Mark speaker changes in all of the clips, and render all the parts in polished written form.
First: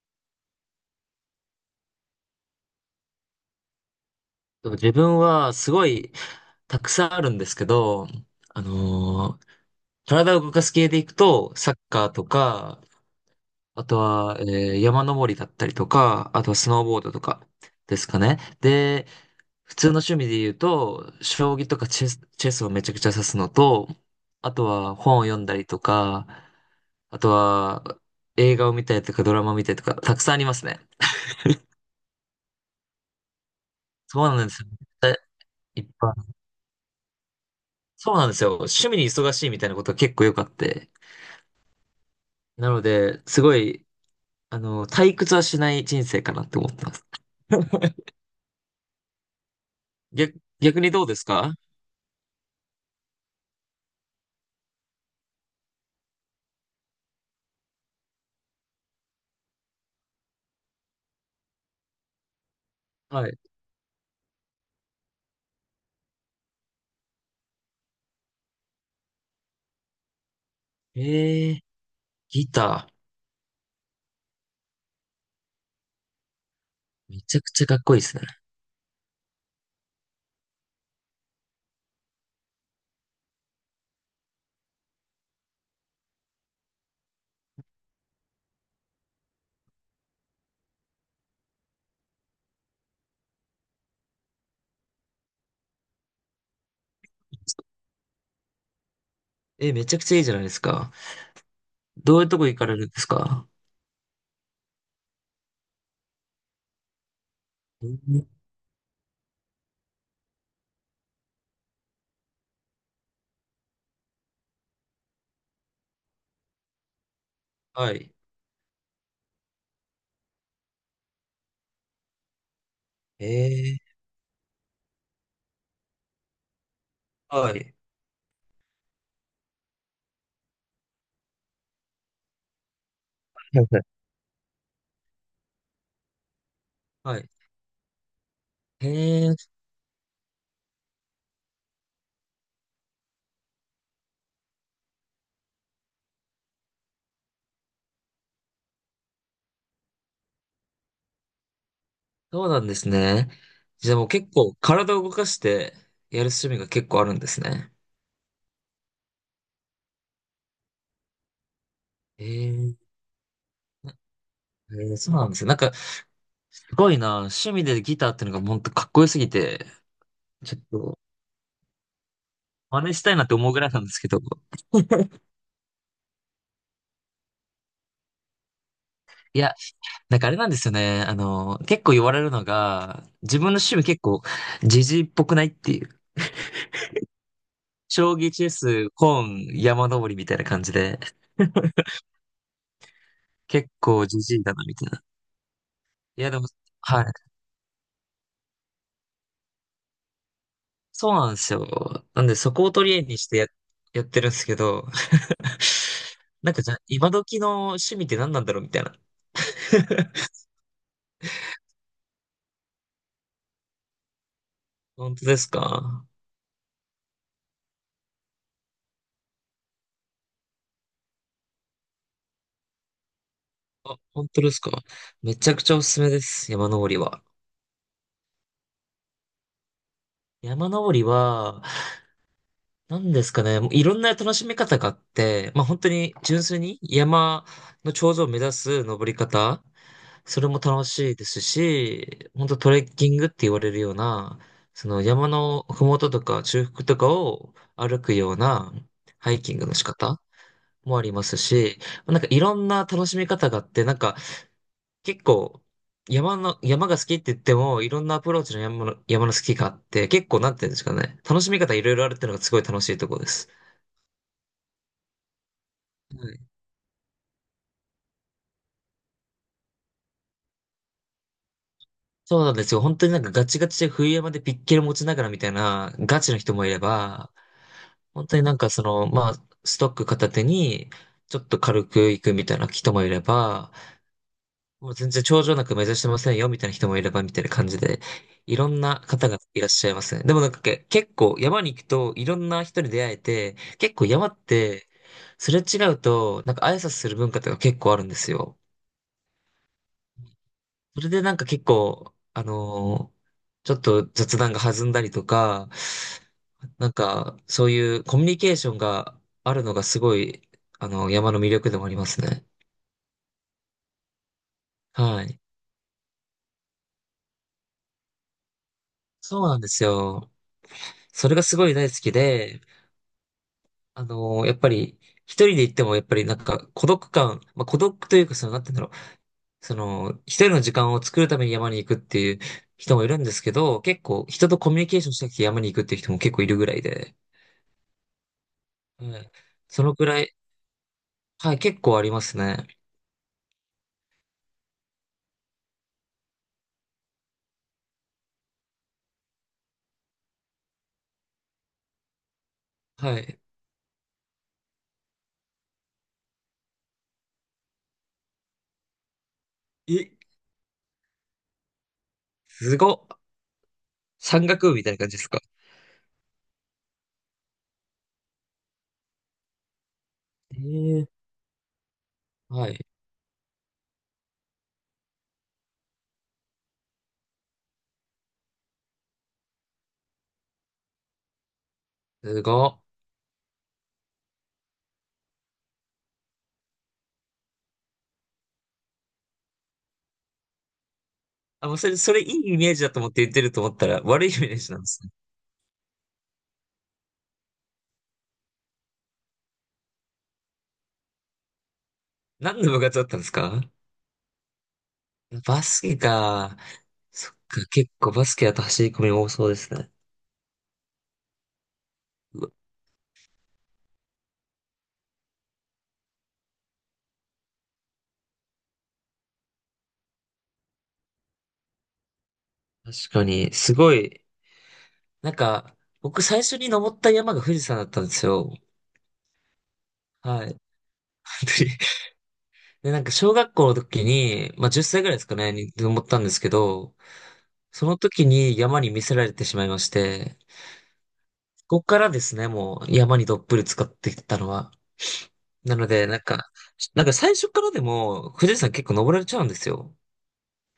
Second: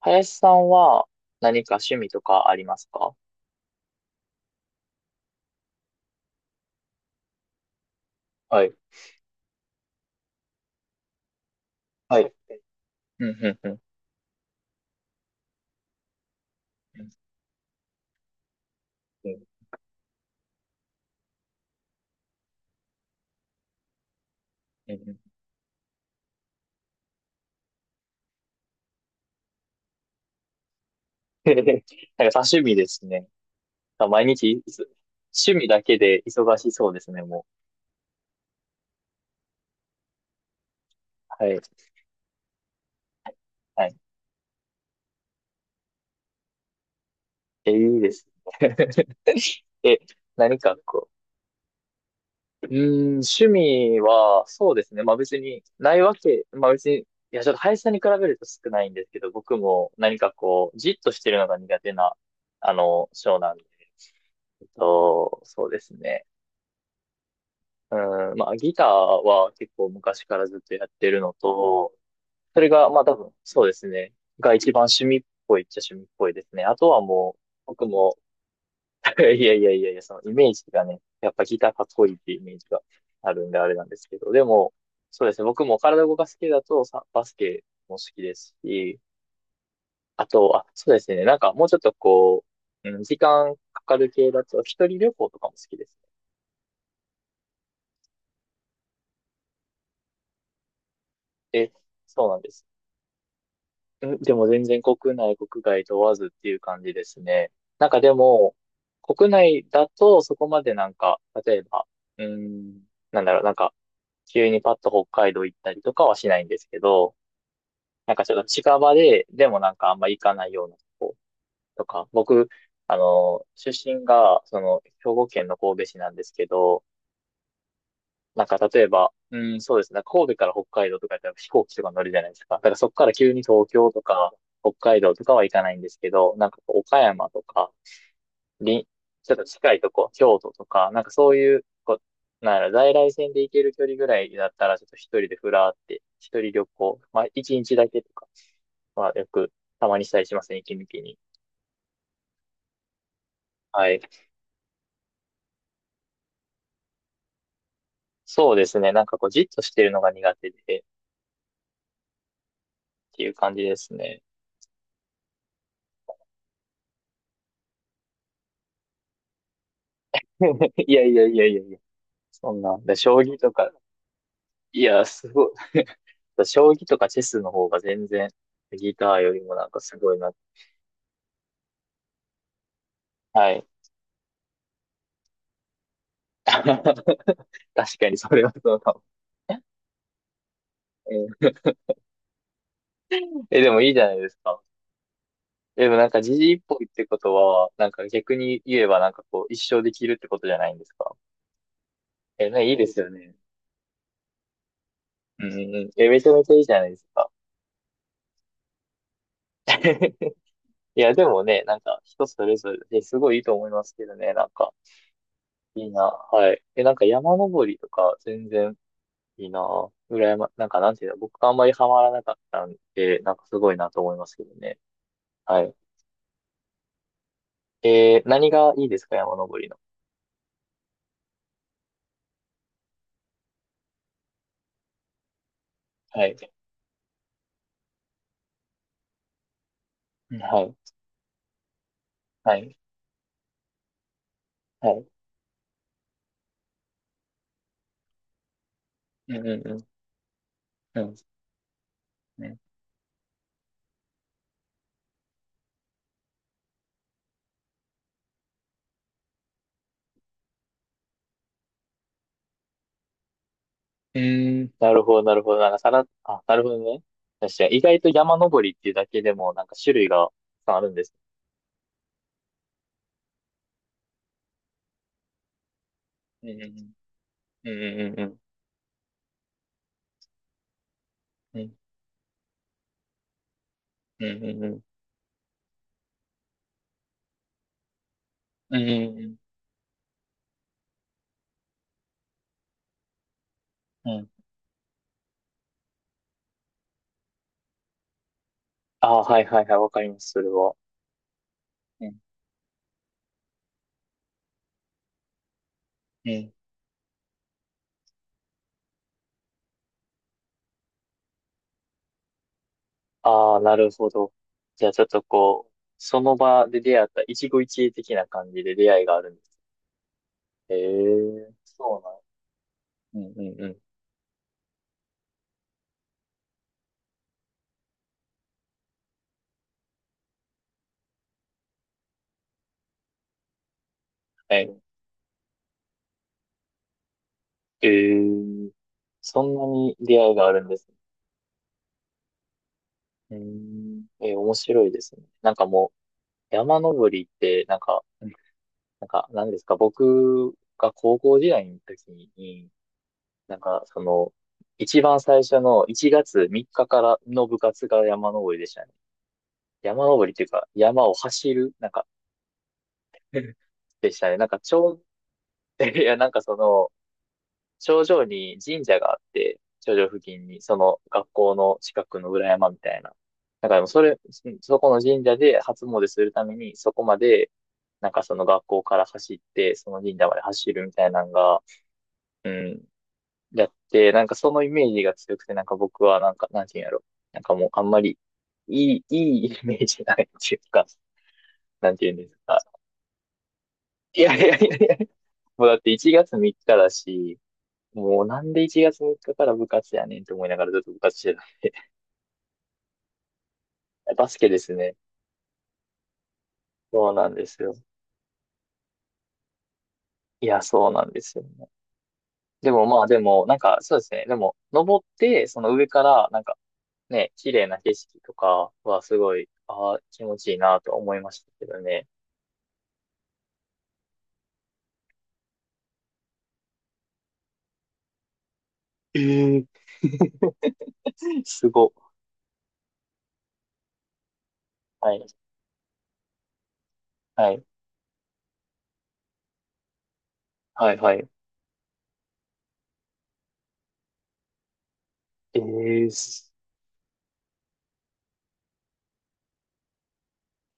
Speaker 1: 林さんは何か趣味とかありますか？
Speaker 2: 自分はすごいたくさんあるんですけど、あ
Speaker 1: はい。
Speaker 2: のー体を動かす系でいくと、サッカー
Speaker 1: は
Speaker 2: と
Speaker 1: い。
Speaker 2: か、
Speaker 1: うん、うん、うん。
Speaker 2: あとは、山登りだったりとか、あとはスノーボ
Speaker 1: う
Speaker 2: ー
Speaker 1: ん。
Speaker 2: ドとかですかね。で、普通の趣味で言うと、将棋とかチェスチェスをめちゃくちゃ指すのと、あと
Speaker 1: う
Speaker 2: は
Speaker 1: んうん。
Speaker 2: 本を読んだりとか、あとは映画を見たりとかドラマを見たりとか、たくさんありますね。
Speaker 1: へへへ なんか多趣味ですね。
Speaker 2: そ
Speaker 1: 毎
Speaker 2: うなん
Speaker 1: 日
Speaker 2: です
Speaker 1: い
Speaker 2: よ。
Speaker 1: つ、趣味
Speaker 2: い
Speaker 1: だ
Speaker 2: っ
Speaker 1: け
Speaker 2: ぱ
Speaker 1: で
Speaker 2: い
Speaker 1: 忙しそうですね、も
Speaker 2: そうなんですよ。趣味に忙しいみたいなことが結構よくあって。
Speaker 1: う。はい。
Speaker 2: なので、すご
Speaker 1: は
Speaker 2: い、
Speaker 1: い。
Speaker 2: あの、退屈はしない人生かなって思ってます。
Speaker 1: え、いいですね。え、何か
Speaker 2: 逆にどう
Speaker 1: こ
Speaker 2: ですか？
Speaker 1: う。うーん、趣味は、そうですね。まあ別に、ないわけ、まあ別に、いや、ちょっと林さんに比べると少ないんですけど、僕も何かこう、じっとしてるのが苦手な、
Speaker 2: は
Speaker 1: 性
Speaker 2: い。
Speaker 1: なんで。と、そうですね。うん、まあ、ギターは結構昔からずっとやっ
Speaker 2: え
Speaker 1: てるの
Speaker 2: ー、
Speaker 1: と、
Speaker 2: ギ
Speaker 1: それが、
Speaker 2: タ
Speaker 1: まあ多分、そうですね。が一番趣味っぽいっちゃ趣味っぽいですね。あとは
Speaker 2: ー。め
Speaker 1: も
Speaker 2: ちゃ
Speaker 1: う、
Speaker 2: くちゃかっ
Speaker 1: 僕
Speaker 2: こいいで
Speaker 1: も、
Speaker 2: すね。
Speaker 1: いやいやいやいや、そのイメージがね、やっぱギターかっこいいっていうイメージがあるんであれなんですけど、でも、そうですね。僕も体動かす系だとさ、バスケも好きですし、あと、あ、そうですね。なんかもうちょっとこう、うん、時間かかる系だと、一人旅行とかも好きですね。
Speaker 2: えー、めちゃくちゃいいじゃないですか。
Speaker 1: で、
Speaker 2: どうい
Speaker 1: そう
Speaker 2: うと
Speaker 1: なん
Speaker 2: こ
Speaker 1: で
Speaker 2: 行
Speaker 1: す。
Speaker 2: かれるんですか？
Speaker 1: えでも全然国内、国外問わずっていう感じですね。
Speaker 2: う
Speaker 1: なんかで
Speaker 2: ん、
Speaker 1: も、国内だとそこまでなんか、例えば、うーん、なんだろう、なんか、急にパッと北海道行ったりとかはしないんですけど、
Speaker 2: はい。
Speaker 1: なんかちょっと近場で、でもなんかあんま行かないようなとことか、僕、
Speaker 2: え
Speaker 1: 出
Speaker 2: ー、
Speaker 1: 身が、その、兵庫県の神戸市なんですけど、
Speaker 2: はい。
Speaker 1: なんか例えば、うん、そうですね。神戸から北海道とかやったら飛行機とか乗るじゃないですか。だからそこから急に
Speaker 2: は
Speaker 1: 東
Speaker 2: いは
Speaker 1: 京
Speaker 2: い
Speaker 1: とか北海道とかは行かないんですけど、なんかこう岡
Speaker 2: は
Speaker 1: 山
Speaker 2: い。
Speaker 1: とか、り
Speaker 2: へえ
Speaker 1: ちょっと
Speaker 2: ー、
Speaker 1: 近いとこ、京都とか、なんかそういう、こう、なんやろ、在来線で行ける距離ぐらいだったら、ちょっと一人でふらーって、一人旅行、まあ一日だけとかはよくたまにしたりしますね、息抜きに。
Speaker 2: そうなんですね。
Speaker 1: は
Speaker 2: じゃあ
Speaker 1: い。
Speaker 2: もう結構体を動かしてやる趣味が結構あるんですね。
Speaker 1: そうですね。なんかこう、じっとしてるのが苦手で、っ
Speaker 2: へえー、へ
Speaker 1: ていう感じですね。
Speaker 2: え、そうなんですよ。なんかすごいな。趣味でギターってのが本当かっこよすぎて、ちょっ
Speaker 1: い
Speaker 2: と
Speaker 1: やいやいやいやいや。そんな。
Speaker 2: 真似
Speaker 1: で、
Speaker 2: した
Speaker 1: 将
Speaker 2: いなって
Speaker 1: 棋
Speaker 2: 思
Speaker 1: と
Speaker 2: うぐら
Speaker 1: か、
Speaker 2: いなんですけど。
Speaker 1: いや、すごい。将棋とかチェスの方が全然、ギターよ
Speaker 2: い
Speaker 1: りも
Speaker 2: や、
Speaker 1: なんかすご
Speaker 2: な
Speaker 1: い
Speaker 2: んかあ
Speaker 1: な。
Speaker 2: れなんですよね。あの、結構言われるのが、自分の
Speaker 1: はい。
Speaker 2: 趣味結構ジジイっぽくないっていう。
Speaker 1: 確かに
Speaker 2: 将
Speaker 1: そ
Speaker 2: 棋、
Speaker 1: れ
Speaker 2: チェ
Speaker 1: はそう
Speaker 2: ス、
Speaker 1: かも。
Speaker 2: 本、山登りみたいな感じで、
Speaker 1: えー、え
Speaker 2: 結
Speaker 1: でもいいじゃ
Speaker 2: 構
Speaker 1: な
Speaker 2: ジ
Speaker 1: いで
Speaker 2: ジ
Speaker 1: す
Speaker 2: イだ
Speaker 1: か。
Speaker 2: なみたいな。
Speaker 1: でもなんか
Speaker 2: いや、
Speaker 1: 時
Speaker 2: でも、
Speaker 1: 事一歩っ
Speaker 2: は
Speaker 1: てこ
Speaker 2: い。
Speaker 1: とは、なんか逆に言えばなんかこう一生できるってことじゃないんです
Speaker 2: そう
Speaker 1: か？
Speaker 2: なんですよ。なんで
Speaker 1: え、
Speaker 2: そこ
Speaker 1: ね、
Speaker 2: を
Speaker 1: いいで
Speaker 2: 取り
Speaker 1: す
Speaker 2: 柄
Speaker 1: よ
Speaker 2: にし
Speaker 1: ね。
Speaker 2: てやってるんですけど、
Speaker 1: うんうんうん。え、めちゃめち
Speaker 2: な
Speaker 1: ゃ
Speaker 2: ん
Speaker 1: い
Speaker 2: か
Speaker 1: い
Speaker 2: じ
Speaker 1: じ
Speaker 2: ゃ
Speaker 1: ゃ
Speaker 2: あ、
Speaker 1: ないです
Speaker 2: 今
Speaker 1: か。
Speaker 2: 時の趣味って何なんだろうみたいな。
Speaker 1: いや、でもね、なんか人それぞれですごいいいと思いますけどね、なんか
Speaker 2: 本当です
Speaker 1: いいな。
Speaker 2: か？
Speaker 1: はい。え、なんか山登りとか全然いいなぁ。羨ま、なんかなんていうの、僕があんまりハマらなかったんで、なんかすごいなと思いま
Speaker 2: 本
Speaker 1: す
Speaker 2: 当
Speaker 1: け
Speaker 2: で
Speaker 1: ど
Speaker 2: す
Speaker 1: ね。
Speaker 2: か？めちゃ
Speaker 1: は
Speaker 2: くち
Speaker 1: い。
Speaker 2: ゃおすすめです。山登りは。
Speaker 1: えー、何がいいですか、山登りの。
Speaker 2: 山登りは、何ですかね。もういろんな楽しみ方があって、まあ本当に
Speaker 1: はい。
Speaker 2: 純粋に山の頂上を目指す登り方、
Speaker 1: うん。
Speaker 2: それも
Speaker 1: はい。
Speaker 2: 楽しいですし、本
Speaker 1: は
Speaker 2: 当ト
Speaker 1: い。
Speaker 2: レッキングって言われるような、そ
Speaker 1: は
Speaker 2: の
Speaker 1: い。
Speaker 2: 山の麓とか中腹とかを歩くようなハ
Speaker 1: う
Speaker 2: イ
Speaker 1: ん
Speaker 2: キ
Speaker 1: う
Speaker 2: ン
Speaker 1: ん
Speaker 2: グ
Speaker 1: う
Speaker 2: の仕
Speaker 1: ん。
Speaker 2: 方も
Speaker 1: う
Speaker 2: あり
Speaker 1: ん
Speaker 2: ますし、なんかい
Speaker 1: う
Speaker 2: ろ
Speaker 1: ん。
Speaker 2: んな楽しみ方があって、なんか結構、山が好きって言っても、いろんなアプローチの山の好きがあって、結構なんて言うんですかね。楽しみ方いろいろあるっていうのがすごい楽しいところです。
Speaker 1: うーん、なるほど、なるほど。なんかさら、
Speaker 2: はい。
Speaker 1: あ、なるほどね。確かに、意外と山登りっていうだけでも、なんか種類がたくさんあるんです。
Speaker 2: そうなんですよ。本当になんかガチガチで冬山でピッケル持ちながらみたいなガチの
Speaker 1: うん
Speaker 2: 人も
Speaker 1: う
Speaker 2: いれ
Speaker 1: ん
Speaker 2: ば、
Speaker 1: うん。うんうんう
Speaker 2: 本当
Speaker 1: ん
Speaker 2: になんかその、まあ、ストック片手に、ちょっと
Speaker 1: うん。
Speaker 2: 軽く行くみたいな人もいれば、
Speaker 1: うんうんうん。
Speaker 2: もう全然頂上なく目指してませんよ、みたいな人もいれば、みたいな感じで、いろ
Speaker 1: うん
Speaker 2: んな方
Speaker 1: う
Speaker 2: がいらっしゃいますね。でもなんか結構山に行くといろんな人に出会えて、結構
Speaker 1: んう
Speaker 2: 山っ
Speaker 1: ん。
Speaker 2: て、すれ違うと、なんか挨拶する文化とか結構あるんですよ。
Speaker 1: ああ、はいはいはい、わかります、それは。
Speaker 2: それでなんか結
Speaker 1: う
Speaker 2: 構、
Speaker 1: ん
Speaker 2: ちょっと雑談が弾んだりとか、
Speaker 1: うん。
Speaker 2: なんかそういうコミュニケーションがあるのがすごい、あの、山の魅力でもありますね。
Speaker 1: ああ、なるほど。じゃあちょっと
Speaker 2: はい。
Speaker 1: こう、その場で出会った一期一会的な感じで出会いがあるんで
Speaker 2: そう
Speaker 1: す。
Speaker 2: なんですよ。
Speaker 1: え
Speaker 2: それが
Speaker 1: え、
Speaker 2: すごい大好
Speaker 1: そ
Speaker 2: きで、
Speaker 1: うなん。うんうんうん。
Speaker 2: やっぱり、一人で行っても、やっぱりなんか、孤独感、まあ、孤独というか、その、なんて言うんだろう。その、一人の時間を作るために山に行くっていう人もいるんですけど、結構、人と
Speaker 1: は
Speaker 2: コミュ
Speaker 1: い。
Speaker 2: ニケーションしたくて山に行くっていう人も結構いるぐらいで、
Speaker 1: ええ、
Speaker 2: はい。
Speaker 1: そんな
Speaker 2: その
Speaker 1: に
Speaker 2: く
Speaker 1: 出
Speaker 2: ら
Speaker 1: 会い
Speaker 2: い、
Speaker 1: があるんですね。
Speaker 2: はい、結構ありますね。
Speaker 1: うーん。えー面白いですね。なんかもう、山登りって、なんか、なんか、なんですか、僕が高校時代の時に、
Speaker 2: はい。
Speaker 1: なんか、その、一番最初の1月3日かからの部活が山登りでしたね。山
Speaker 2: え、
Speaker 1: 登りっていうか、山を走る、なんか、
Speaker 2: すごっ。
Speaker 1: でしたね。な
Speaker 2: 山
Speaker 1: んか、
Speaker 2: 岳
Speaker 1: ち
Speaker 2: 部みた
Speaker 1: ょ
Speaker 2: いな
Speaker 1: う、
Speaker 2: 感じですか？
Speaker 1: いや、なんかその、頂上に神社があって、頂上付近に、その
Speaker 2: ええ、
Speaker 1: 学校の近くの裏
Speaker 2: は
Speaker 1: 山み
Speaker 2: い。
Speaker 1: たいな。なんかでもそれ、そそこの神社で初詣するために、そこまで、なんかその学校から走って、その神社まで走るみたいなのが、
Speaker 2: す
Speaker 1: う
Speaker 2: ごっ。
Speaker 1: ん、やって、なんかそのイメージが強くて、なんか僕は、なんか、なんていうんやろ。なんかもう、あんまり、いい、いいイメージないっていうか、
Speaker 2: あ、もうそ
Speaker 1: なん
Speaker 2: れ、
Speaker 1: ていう
Speaker 2: そ
Speaker 1: ん
Speaker 2: れい
Speaker 1: です
Speaker 2: いイ
Speaker 1: か。
Speaker 2: メージだと思って言ってると思ったら、
Speaker 1: い
Speaker 2: 悪
Speaker 1: や
Speaker 2: い
Speaker 1: い
Speaker 2: イ
Speaker 1: や
Speaker 2: メー
Speaker 1: い
Speaker 2: ジ
Speaker 1: や
Speaker 2: なんで
Speaker 1: い
Speaker 2: す
Speaker 1: や。
Speaker 2: ね。
Speaker 1: もうだって1月3日だし、もうなんで1月3日かから部活やねんって思いながらずっと部活してた。
Speaker 2: 何の部活だったんですか？
Speaker 1: バスケですね。
Speaker 2: バスケか。
Speaker 1: そうな
Speaker 2: そ
Speaker 1: ん
Speaker 2: っ
Speaker 1: です
Speaker 2: か、
Speaker 1: よ。
Speaker 2: 結構バスケだと走り込み多そうですね。
Speaker 1: いや、そうなんですよね。
Speaker 2: うわ、
Speaker 1: でもまあでも、なんかそうですね。でも、登って、その上から、なんかね、綺麗な景色とかはすごい、ああ、気持ちいいなと思いましたけどね。
Speaker 2: 確かに、すごい、なんか、僕最初に登った山が富士山だったんですよ。
Speaker 1: ええ
Speaker 2: はい。本当に。
Speaker 1: すご。
Speaker 2: で、なんか小学校の時に、まあ10歳ぐ
Speaker 1: は
Speaker 2: らいで
Speaker 1: い。
Speaker 2: すかね、に登ったんですけど、
Speaker 1: はい。
Speaker 2: その時に山に見せられてしまいまして、
Speaker 1: はい、はい。
Speaker 2: ここからですね、もう山にどっぷり使っていったのは。
Speaker 1: え
Speaker 2: なので、
Speaker 1: え
Speaker 2: なん
Speaker 1: す、
Speaker 2: か、なんか最初からでも富士山結構登れちゃうんですよ。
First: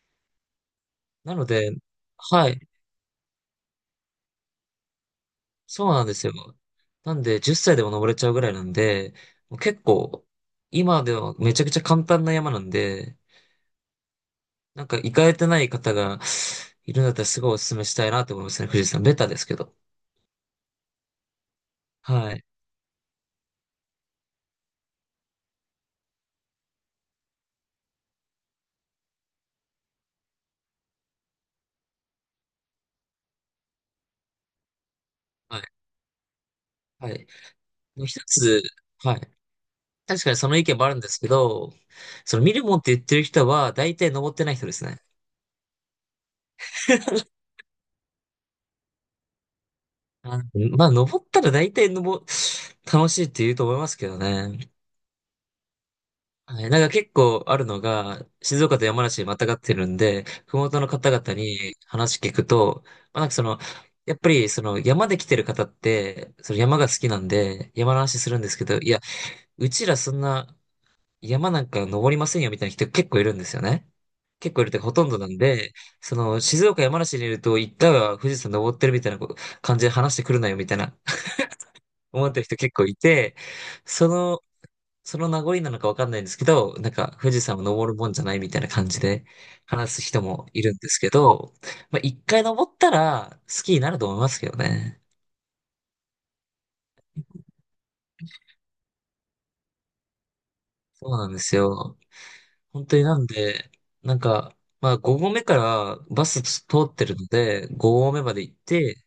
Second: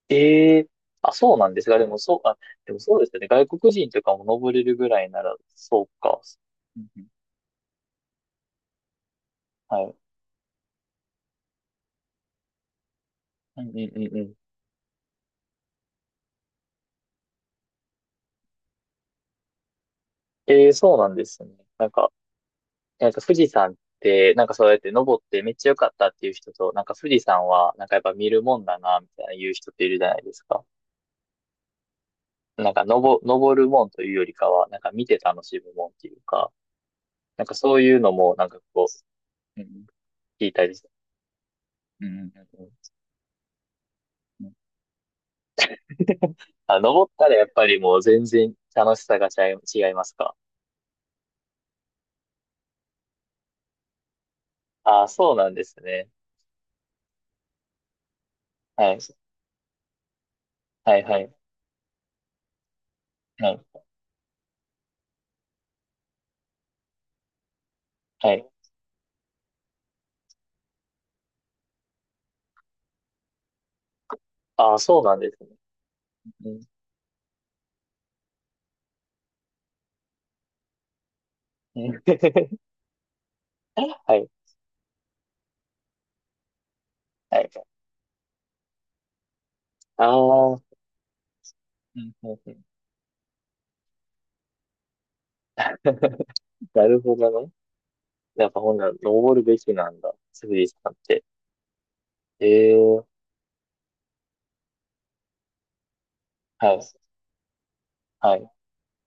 Speaker 1: ええあ、そ
Speaker 2: な
Speaker 1: う
Speaker 2: の
Speaker 1: なんです
Speaker 2: で、
Speaker 1: が、でもそう、あ、
Speaker 2: はい。
Speaker 1: でもそうですよね。外国人とかも登れるぐらいなら、そう
Speaker 2: そうなんで
Speaker 1: か。
Speaker 2: すよ。
Speaker 1: うんうん。
Speaker 2: なんで、10歳でも登れちゃうぐらいなんで、もう結
Speaker 1: はい。
Speaker 2: 構、今ではめちゃくちゃ簡単な山なんで、
Speaker 1: うんうんうんうん。
Speaker 2: なんか行かれてない方がいるんだったらすごいお勧めしたいなと思いますね、富士山。ベタですけど。
Speaker 1: ええそうなんですね。なんか、
Speaker 2: はい。
Speaker 1: なんか富士山って、なんかそうやって登ってめっちゃ良かったっていう人と、なんか富士山は、なんかやっぱ見るもんだな、みたいな言う人っているじゃないですか。なんか登、登るもんというよりかは、なんか見て楽し
Speaker 2: は
Speaker 1: む
Speaker 2: い。
Speaker 1: もんっていうか、
Speaker 2: はい。
Speaker 1: なんかそういう
Speaker 2: もう
Speaker 1: の
Speaker 2: 一
Speaker 1: も、なんか
Speaker 2: つ、
Speaker 1: こ
Speaker 2: はい。
Speaker 1: う、うん、
Speaker 2: 確かに
Speaker 1: 聞
Speaker 2: そ
Speaker 1: い
Speaker 2: の意
Speaker 1: たり
Speaker 2: 見
Speaker 1: し
Speaker 2: も
Speaker 1: て。
Speaker 2: あるんですけど、
Speaker 1: うんうんうん
Speaker 2: その見る
Speaker 1: う
Speaker 2: もんって言ってる人は大体登って
Speaker 1: んうん。
Speaker 2: ない人ですね。
Speaker 1: あ、登ったら やっぱりもう全然楽しさが違い、違いますか？
Speaker 2: あ、まあ、登ったら大体登、楽しいって言うと思いますけどね。
Speaker 1: ああ、そうなんですね。
Speaker 2: はい、なんか結構あるのが、静岡と
Speaker 1: はい。
Speaker 2: 山梨にまたがってるんで、麓の
Speaker 1: はい
Speaker 2: 方
Speaker 1: はい。
Speaker 2: 々に話聞くと、まあ、なんかそ
Speaker 1: は
Speaker 2: の、
Speaker 1: い。
Speaker 2: やっぱりその山で来てる方って、その山が好きなんで、山の話す
Speaker 1: は
Speaker 2: るん
Speaker 1: い。
Speaker 2: ですけど、いや、うちらそんな山なんか登りませんよみたいな人結構いるんですよね。結構いるっ
Speaker 1: ああ、
Speaker 2: てかほ
Speaker 1: そう
Speaker 2: とん
Speaker 1: な
Speaker 2: ど
Speaker 1: ん
Speaker 2: な
Speaker 1: で
Speaker 2: ん
Speaker 1: すね。
Speaker 2: で、その静岡山梨にいると一回は富士山登ってるみたいな感じで話してくるなよみたいな 思っ てる
Speaker 1: は
Speaker 2: 人結構いて、そ
Speaker 1: い、
Speaker 2: のその名残なのかわかんないんですけど、なんか富
Speaker 1: は
Speaker 2: 士
Speaker 1: い。
Speaker 2: 山を登るもんじゃないみたいな感じで話す
Speaker 1: あ
Speaker 2: 人も
Speaker 1: あ、うん、
Speaker 2: いるんですけど、ま
Speaker 1: う
Speaker 2: あ
Speaker 1: ん
Speaker 2: 一
Speaker 1: う
Speaker 2: 回
Speaker 1: ん。
Speaker 2: 登ったら好きになると思いますけどね。
Speaker 1: なるほどね。やっぱほんなら、登るべきなんだ。スリーさんっ
Speaker 2: そう
Speaker 1: て。
Speaker 2: なんですよ。
Speaker 1: ええ
Speaker 2: 本当に
Speaker 1: ー。
Speaker 2: なんで、なんか、まあ5合目からバス通
Speaker 1: はい、
Speaker 2: ってるので、5合目ま
Speaker 1: は
Speaker 2: で
Speaker 1: い、
Speaker 2: 行って、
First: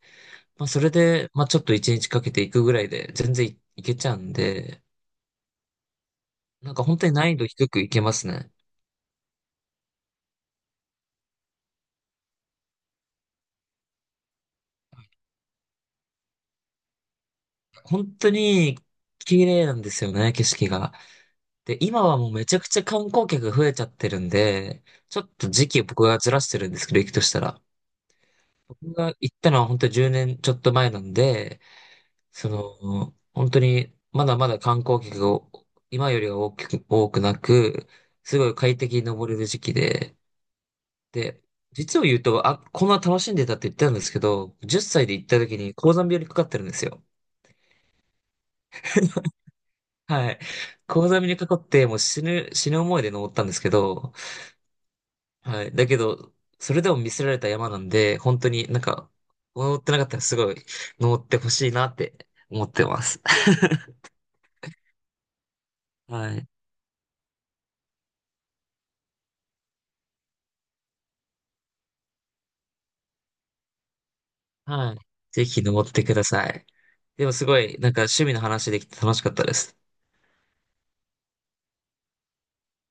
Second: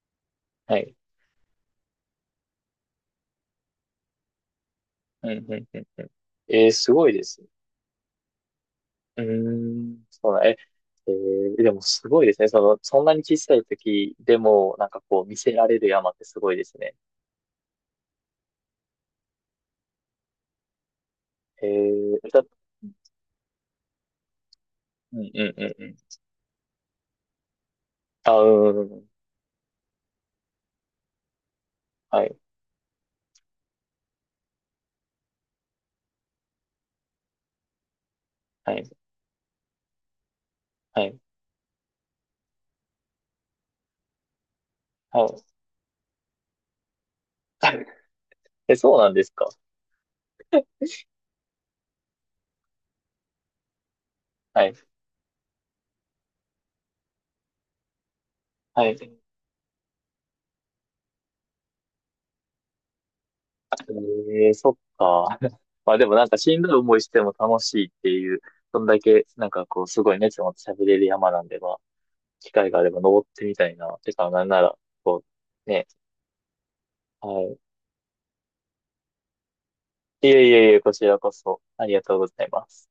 Speaker 2: まあ
Speaker 1: は
Speaker 2: それ
Speaker 1: い。
Speaker 2: で、まあちょっと1日かけて行くぐらいで全然行けちゃうんで、
Speaker 1: うん、うん、うん。え
Speaker 2: な
Speaker 1: ー
Speaker 2: んか
Speaker 1: す
Speaker 2: 本当
Speaker 1: ごい
Speaker 2: に
Speaker 1: で
Speaker 2: 難易
Speaker 1: す
Speaker 2: 度
Speaker 1: ね。
Speaker 2: 低く行けますね。
Speaker 1: うーん、そうだ、え、えーでもすごいですね。その、そんなに小さい時でも、なんかこう、見せられる山ってすごいですね。
Speaker 2: 本当に綺麗なんですよね、景色が。
Speaker 1: え
Speaker 2: で、今
Speaker 1: ー、
Speaker 2: はもう
Speaker 1: だ、
Speaker 2: めちゃくちゃ観光客が増えちゃってるんで、
Speaker 1: う
Speaker 2: ちょっ
Speaker 1: ん、う
Speaker 2: と
Speaker 1: ん、う
Speaker 2: 時期
Speaker 1: ん、
Speaker 2: を
Speaker 1: うん。
Speaker 2: 僕がずらしてるんですけど、行くとしたら。
Speaker 1: あ、うん、うん
Speaker 2: 僕
Speaker 1: うん。
Speaker 2: が行ったのは本当に10年ちょっと前なんで、
Speaker 1: はい、
Speaker 2: その、本当にまだまだ観光客が今よりは大きく、多くなく、すごい
Speaker 1: は
Speaker 2: 快
Speaker 1: い、
Speaker 2: 適に登れる時期で、
Speaker 1: はい、
Speaker 2: で、実を言うと、あ、こんな楽しんでたって言ったんですけど、10歳で行
Speaker 1: は
Speaker 2: った
Speaker 1: い。
Speaker 2: 時に高山病にかかってるんですよ。
Speaker 1: え、そうなんですか？
Speaker 2: はい。高山病にかかって、もう死ぬ、死ぬ思いで登ったんですけど、
Speaker 1: はい、
Speaker 2: はい。だけど、それでも見せられた山なんで、本当になん
Speaker 1: はい。
Speaker 2: か、登ってなかったらすごい登ってほしいなって思ってます。
Speaker 1: ええそっか。まあでもなん
Speaker 2: は
Speaker 1: か
Speaker 2: い。
Speaker 1: しんどい思いしても楽しいっていう、そんだけなんかこうすごい熱を持って喋れる山なんで、まあ、機会があれば登ってみたいな。てか、なんなら、
Speaker 2: はい。
Speaker 1: こ
Speaker 2: ぜひ
Speaker 1: う、ね。
Speaker 2: 登ってください。でも
Speaker 1: は
Speaker 2: す
Speaker 1: い。
Speaker 2: ごい、なんか趣味の話できて楽しかったです。
Speaker 1: いえいえいえ、こちらこそありがとうございます。